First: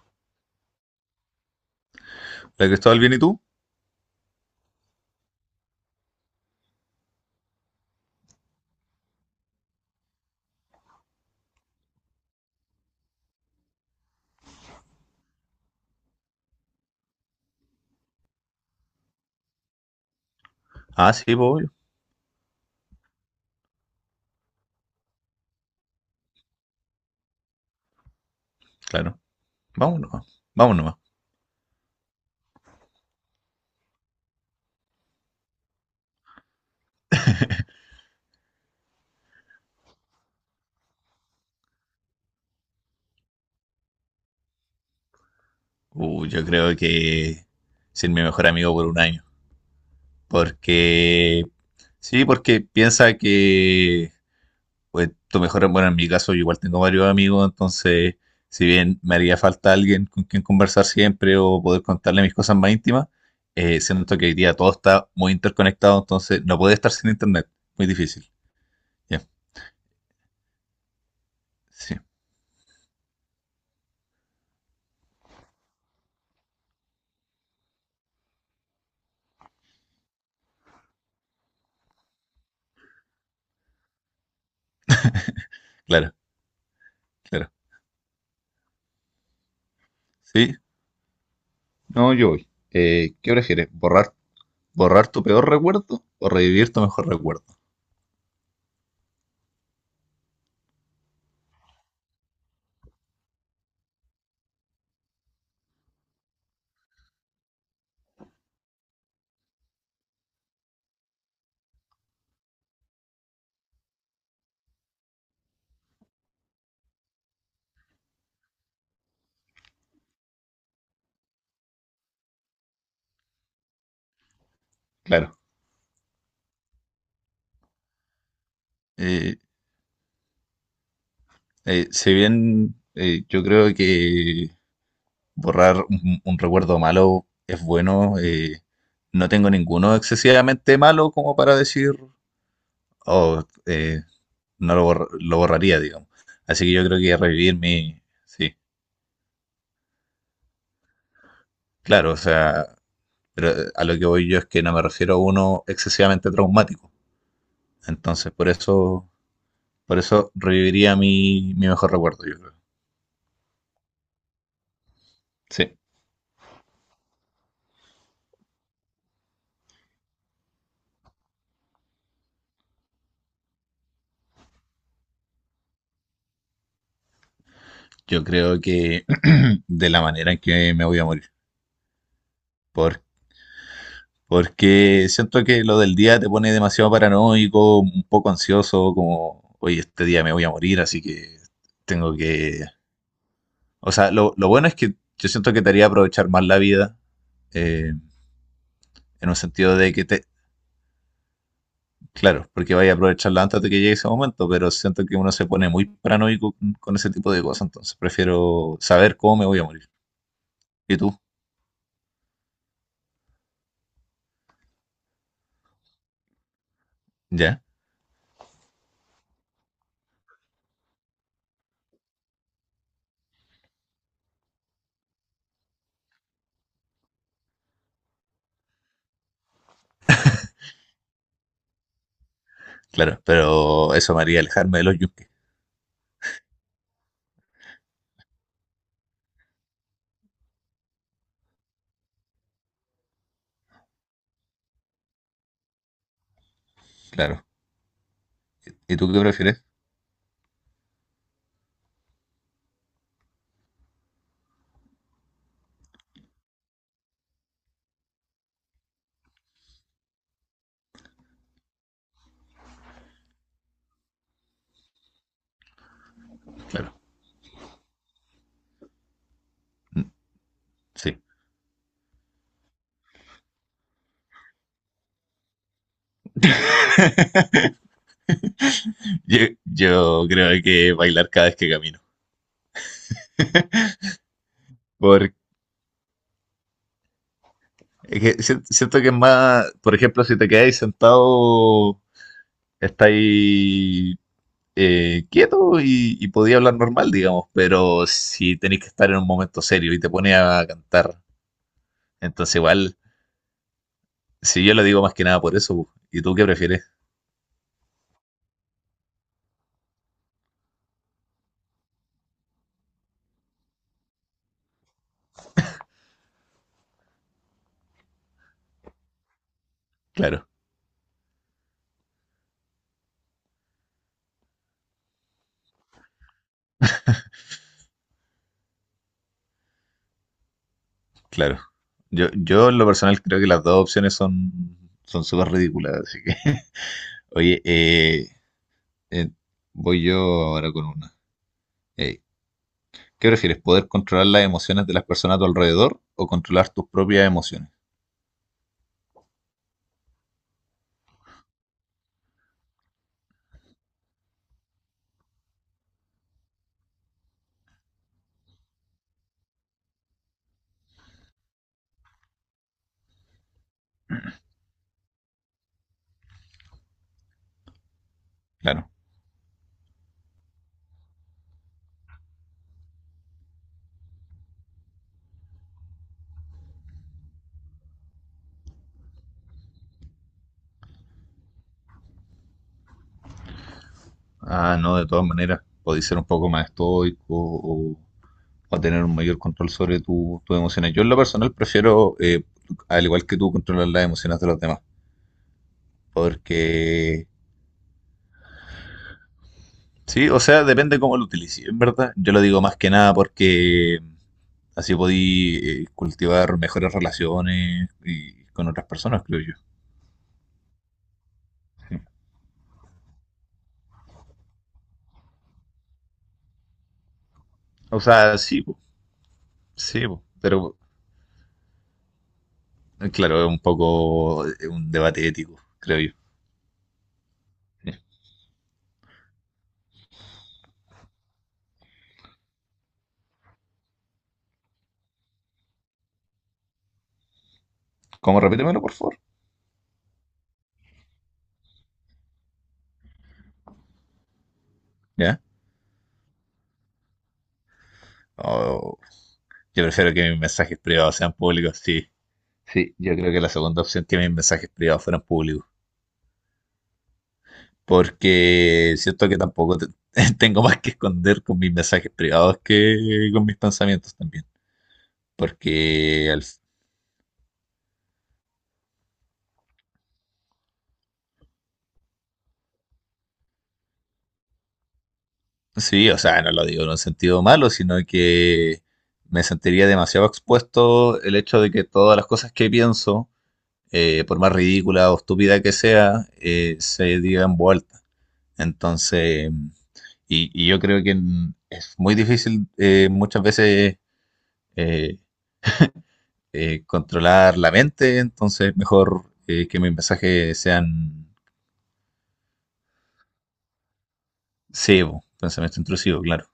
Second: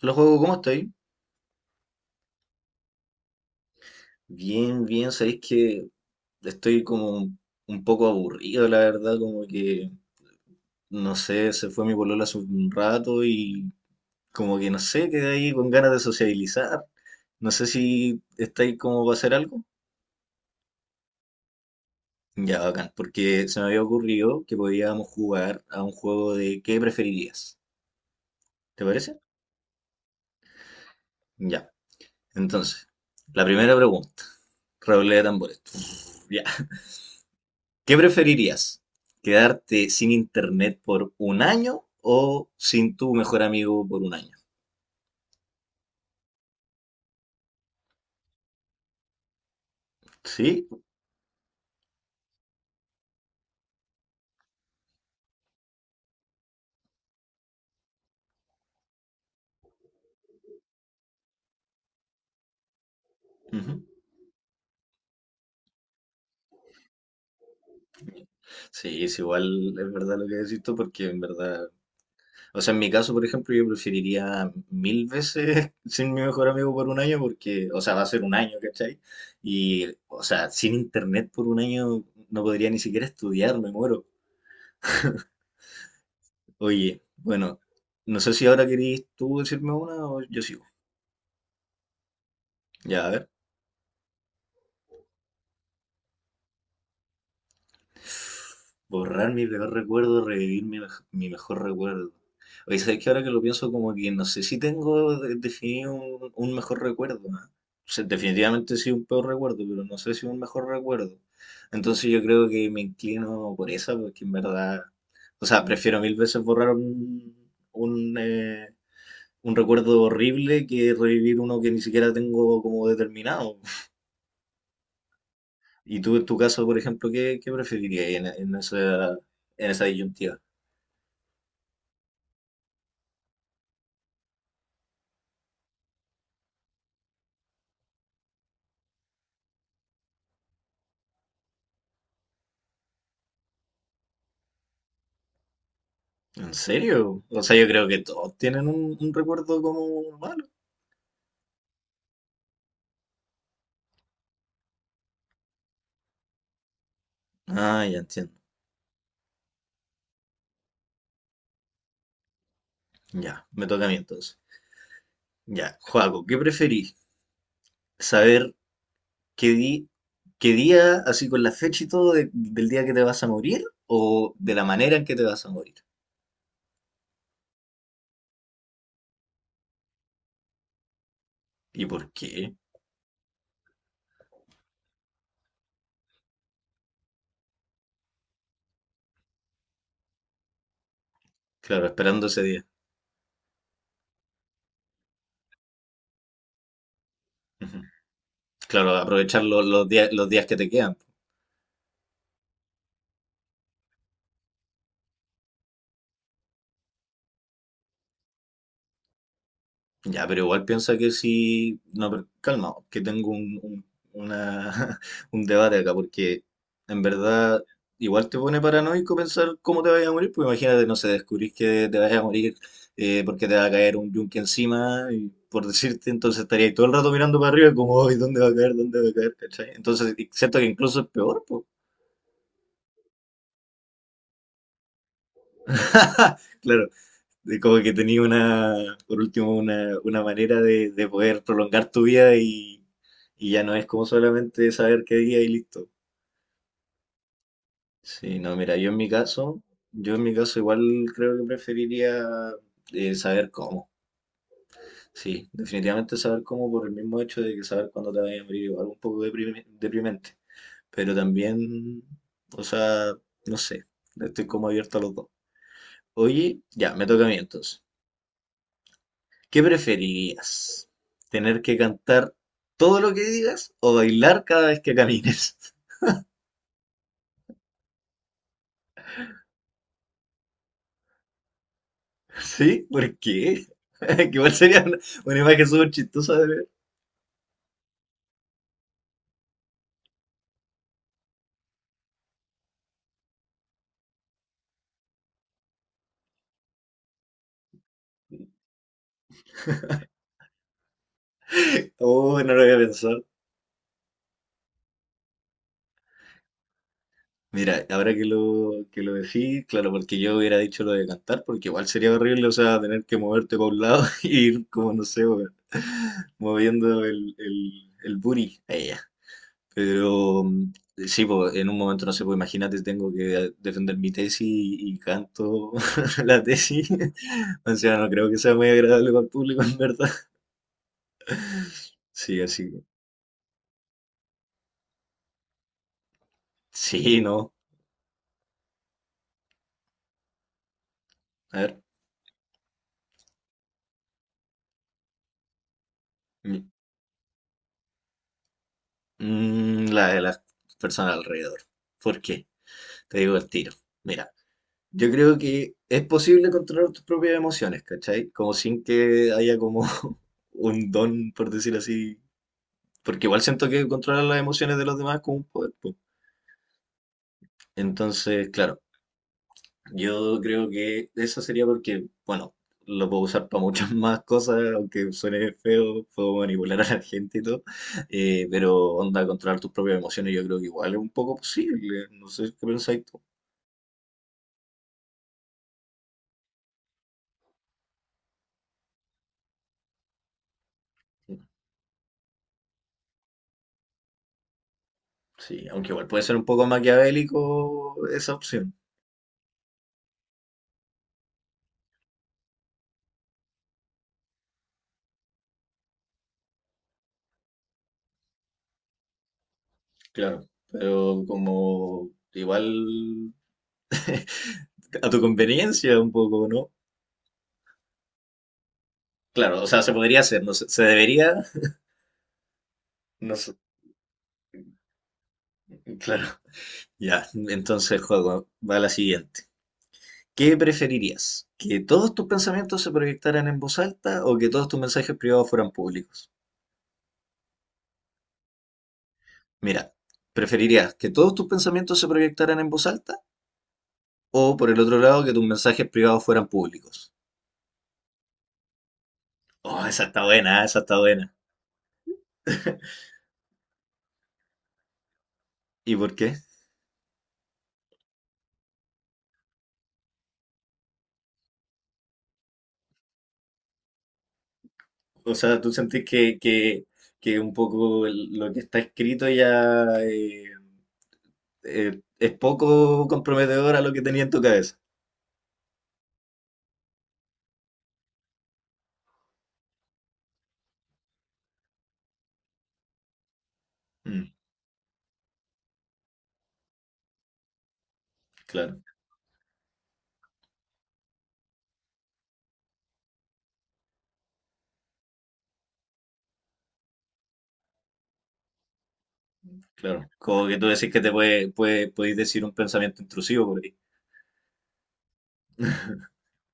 Hola, juego, ¿cómo estoy? ¿La Cristóbal bien y tú? Bien, bien, sabéis que estoy como un poco aburrido, la verdad, como que, no sé, se fue mi polola hace un rato y como que, no sé, quedé ahí con ganas de sociabilizar. No sé si estáis como para hacer algo. Ah, sí, pues, Ya, bacán, porque se me había ocurrido que podíamos jugar a un juego de ¿qué preferirías? ¿Te parece? claro. Vamos nomás, vamos nomás. Ya. Entonces, la primera pregunta. Redoble de tambores. Ya. ¿Qué preferirías? ¿Quedarte sin internet por un año o sin tu mejor amigo por un año? Yo creo que ser mi mejor amigo por un año. Sí. Porque, sí, porque piensa que, pues, tu mejor, bueno, en mi caso, yo igual tengo varios amigos, entonces, si bien me haría falta alguien con quien conversar siempre o poder contarle mis cosas más íntimas, Ujú. siento que hoy día todo está muy interconectado, entonces no puede estar sin internet. Muy difícil. Sí, es Ya, igual, es verdad lo que decís tú, porque en verdad, sí, o sea, en mi caso, por ejemplo, yo preferiría mil veces sin mi mejor amigo por un año, porque, o sea, va a ser un año, ¿cachai? Y, o sea, sin internet por un año no podría ni siquiera estudiar, me muero. claro, Oye, claro. bueno, no sé si ahora querís tú decirme una o yo Sí, sigo. no, yo voy. Ya, a ver. ¿Qué prefieres? ¿Borrar tu peor recuerdo o revivir tu mejor recuerdo? Borrar mi peor recuerdo, revivir mi, mi mejor recuerdo. Oye, ¿sabes que ahora que lo pienso, como que no sé si tengo definido un mejor recuerdo, ¿no? O sea, definitivamente sí un peor recuerdo, pero no sé si un mejor recuerdo. Entonces yo creo que me inclino por esa, porque en verdad, o sea, prefiero mil veces borrar un, un, eh, un recuerdo horrible que revivir uno que ni siquiera tengo como determinado. Claro. Y tú, en tu caso, por ejemplo, ¿qué, qué preferirías Eh, en esa disyuntiva? Si bien yo creo que borrar un recuerdo malo es bueno, no tengo ninguno excesivamente malo como para decir, oh, no lo, lo borraría, digamos. ¿En Así que yo creo que serio? O revivir sea, yo creo que mi... todos Sí, tienen un recuerdo como malo. claro, o sea, pero a lo que voy yo es que no me refiero a uno excesivamente traumático. Ah, ya Entonces, entiendo. Por eso reviviría mi mejor recuerdo, yo creo. Ya, me toca a mí entonces. Ya, Sí. Joaco, ¿qué preferís? ¿Saber qué, di- qué día, así con la fecha y todo, del día que te vas a morir o de la manera en que te vas a morir? Yo creo que de la manera en que me voy a morir. ¿Y por qué? Por, porque siento que lo del día te pone demasiado paranoico, un poco ansioso, como, oye, este día me voy a morir, así que Claro, tengo esperando ese día. que... O sea, lo bueno es que yo siento que te haría aprovechar más la vida, Ujú. eh, Claro, en un aprovechar sentido de que te... los días que te quedan. Claro, porque vaya a aprovecharla antes de que llegue ese momento, pero siento que uno se pone muy paranoico con ese tipo de cosas, entonces prefiero saber cómo me voy a morir. Ya, pero igual piensa ¿Y que tú? si... No, pero calma, que tengo una- un debate acá, porque en verdad ¿Ya? igual te pone paranoico pensar cómo te vayas a morir, pues imagínate, no sé, descubrís que te vayas a morir porque te va a caer un yunque encima, y por decirte, entonces estaría ahí todo el rato mirando para arriba como, "Ay, ¿dónde va a caer? ¿Dónde va a caer? ¿Cachai?" Entonces, y siento que incluso es peor, pues. Claro, pero eso me haría alejarme de los yunques. Claro. De como que tenía una, por último, una manera de poder prolongar tu vida y ya no es como solamente saber qué día y listo. Claro. Sí, no, mira, yo en ¿Y mi tú qué caso, prefieres? yo en mi caso igual creo que preferiría saber cómo. Sí, definitivamente saber cómo por el mismo hecho de que saber cuándo te vayas a morir igual un poco deprimente. Pero también, o sea, no sé, estoy como abierto a los dos. Oye, Claro. ya, me toca a mí entonces. ¿Qué preferirías? Sí. ¿Tener que cantar todo lo que digas o bailar cada vez que camines? Yo, yo creo que bailar cada vez que camino. ¿Sí? ¿Por qué? Que igual sería Porque una imagen súper chistosa de ver. es que siento que es más, por ejemplo, si te quedáis sentado, estáis quieto y podía hablar normal, digamos, pero si tenéis que estar en un momento serio y te pones a cantar, Oh, no entonces lo había igual, pensado. si yo lo digo más que nada por eso, bu. ¿Y tú qué prefieres? Mira, ahora que que lo decís, claro, porque yo hubiera dicho lo de cantar, porque igual sería horrible, o sea, tener que moverte para un lado y ir como, no sé, weón, moviendo el booty. Ahí ya. Pero Claro, sí, pues en un momento no sé, pues imagínate, tengo que defender mi tesis y canto la tesis. O sea, no creo que sea muy agradable para el público, en verdad. claro. Yo, Sí, así yo en que. lo personal creo que las dos opciones son son súper ridículas, así que... Sí, no. Oye, Eh, voy yo ahora con una. A ver. Eh, ¿Qué prefieres? ¿Poder controlar las emociones de las personas a tu alrededor o mi- controlar tus propias emociones? La de las personas alrededor. ¿Por qué? Te digo el tiro. Mira, yo creo que es posible controlar tus propias emociones, ¿cachai? Como sin que haya como un don, por decir así. Porque igual siento que controlar las emociones de los demás es como un poder, po. Entonces, claro, Claro. yo creo que eso sería porque, bueno, lo puedo usar para muchas más cosas, aunque suene feo, puedo manipular a la gente y todo, pero onda, controlar tus propias emociones yo creo que igual es un poco posible, no sé qué pensáis tú. Ah, no, de todas maneras. Podéis ser un poco más estoico o tener un mayor control sobre tus emociones. Yo en lo personal prefiero, al igual que tú, controlar las emociones de los demás. Sí, aunque igual puede ser un poco Porque... maquiavélico esa opción, Sí, o sea, depende cómo lo utilices, en verdad. Yo lo digo más que nada porque así podí cultivar mejores relaciones con otras personas, creo yo. claro, pero Sí. como igual a tu conveniencia un poco, ¿no? O sea, Claro, o sea, se sí, podría po, hacer, no sé, pero se debería, no claro, es sé, un poco un debate ético, creo yo. claro. Ya, Ya. entonces, juego, va la siguiente. ¿Qué preferirías? ¿Que todos tus pensamientos se proyectaran en voz alta o que todos tus mensajes privados fueran públicos? ¿Cómo? Repítemelo, por favor. Mira, ¿preferirías que todos tus pensamientos se proyectaran en voz alta o por el otro lado que ¿Ya? tus mensajes privados fueran públicos? Oh, yo Oh, esa prefiero está que mis buena, mensajes esa está privados sean buena. públicos, sí. Sí, yo creo que la segunda opción que mis mensajes privados fueran públicos. ¿Y por qué? Porque siento que tampoco tengo más que esconder con mis mensajes privados que con mis pensamientos también. O sea, ¿tú sentís Porque al, que un poco lo que está escrito ya es poco comprometedor a lo que tenía en tu cabeza? Sí, o sea, no lo digo en un sentido malo, sino que me sentiría demasiado expuesto el hecho de que todas las cosas que pienso, Mm, por más ridícula o estúpida que sea, se digan vuelta. claro. Entonces, y yo creo que es muy difícil muchas veces eh, controlar la mente, entonces mejor que mis Claro, como que mensajes tú decís que te sean podéis decir un pensamiento intrusivo por ahí. cebo, pensamiento intrusivo, claro.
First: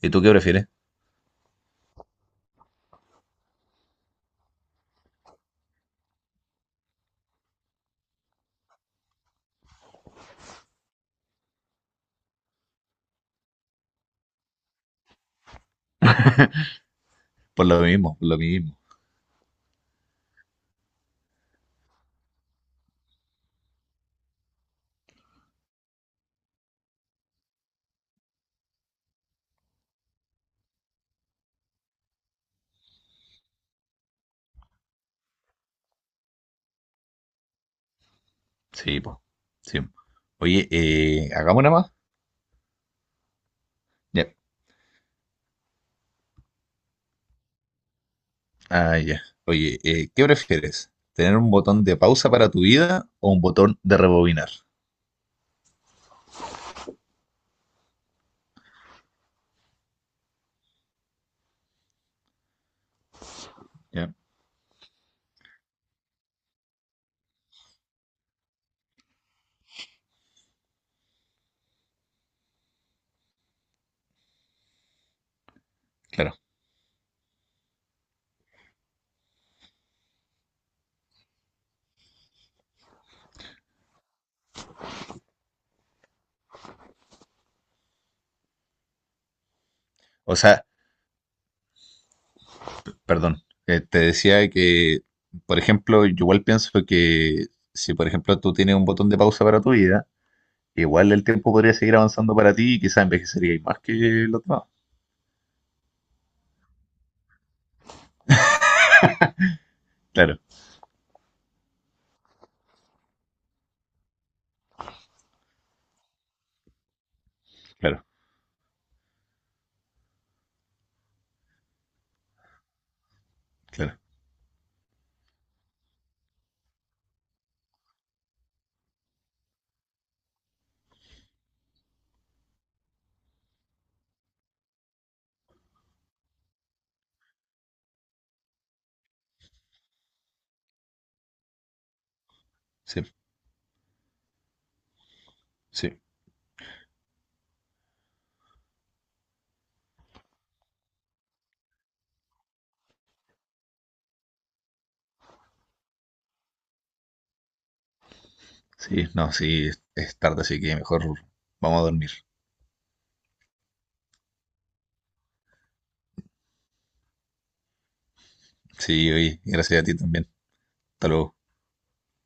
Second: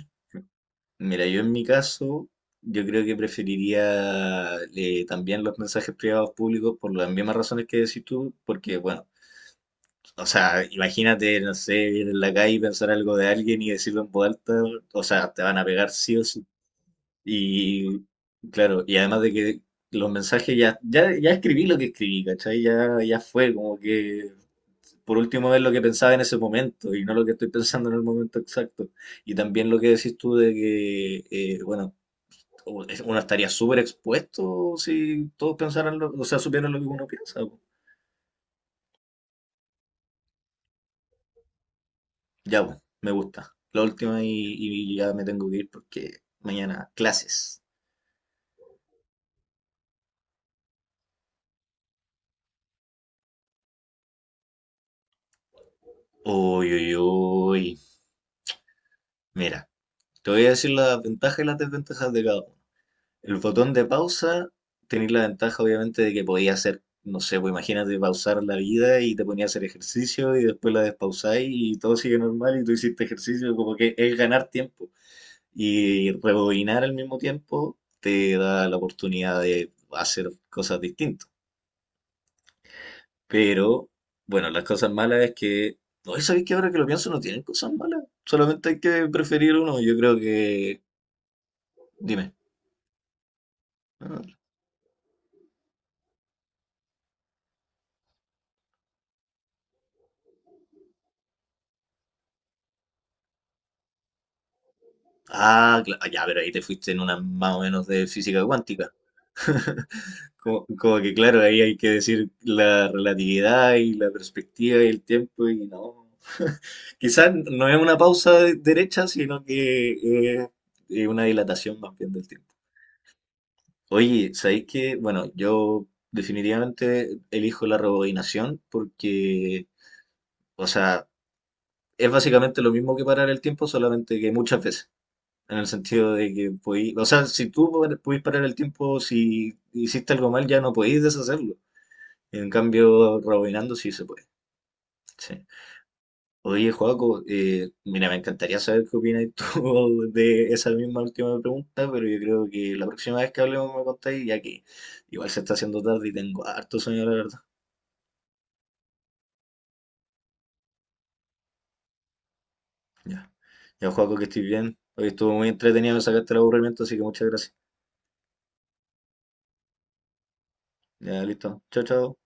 ¿Y tú qué prefieres? Mira, yo en mi caso, yo creo que preferiría también los mensajes privados públicos por las mismas razones que decís tú, porque, bueno, o sea, imagínate, no sé, ir en la calle y pensar algo de alguien y decirlo en voz alta, o sea, te van a pegar sí o sí. Por lo Y, mismo, por lo mismo. claro, y además de que los mensajes ya escribí lo que escribí, ¿cachai? Ya, ya fue, como que por último ver lo que pensaba en ese momento y no lo que estoy pensando en el momento exacto. Y también lo que decís tú de que, bueno, uno estaría súper expuesto si todos pensaran, o sea, supieran lo que uno piensa, po. Sí, pues. Sí. Oye, hagamos una más. Ya, po, me gusta. La última Ya. Y ya me tengo que ir porque mañana clases. Ah, ya. Oye, ¿qué prefieres? ¿Tener un botón de pausa para tu vida o un botón de rebobinar? Uy, uy, uy. Mira, te voy a decir las ventajas y las desventajas de cada uno. El botón de Ya, pausa, tenéis la ventaja obviamente de que podéis hacer, no sé, pues imagínate pausar la vida y te ponía a hacer ejercicio y después la despausáis y todo sigue normal y tú hiciste ejercicio, como que es ganar tiempo. Y claro. rebobinar al mismo tiempo te da la oportunidad de hacer cosas distintas. Pero, bueno, las cosas malas es que, no, ¿sabéis que ahora que lo pienso no tienen cosas malas? Solamente hay que preferir uno, yo creo O sea, que... Dime. perdón. Te decía que, por ejemplo, yo igual pienso que si, por ejemplo, tú tienes un botón de pausa para tu vida, igual el tiempo podría seguir avanzando para ti y quizás envejecerías más que los demás. Ah, ya, pero ahí te fuiste en una más o menos de física cuántica. Claro, Como, como que claro, ahí hay que decir la relatividad y la perspectiva y el tiempo y no. Quizás no es una claro, pausa derecha, sino que es una dilatación más bien del tiempo. claro. Oye, ¿sabéis que, bueno, yo definitivamente elijo la rebobinación porque, o sea, es básicamente lo mismo que parar el tiempo, solamente que muchas veces. En el sentido de que podí, o sea, si tú podís parar el tiempo, si hiciste algo mal, ya no podís deshacerlo. En Sí, cambio, rebobinando sí se puede. Sí. sí. Oye, Joaco, mira, me encantaría saber qué opinas tú de esa misma última pregunta, pero yo creo que la próxima vez que hablemos me contáis, ya que igual se está haciendo tarde y tengo harto sueño, la verdad. Sí, no, sí, es tarde, así que mejor vamos a dormir. Ya, ya, Joaco, que estés bien. Hoy estuvo muy entretenido, me sacaste el aburrimiento, así que muchas gracias. Sí, oye, gracias a ti también. Hasta Ya, luego. listo. Chao, chao.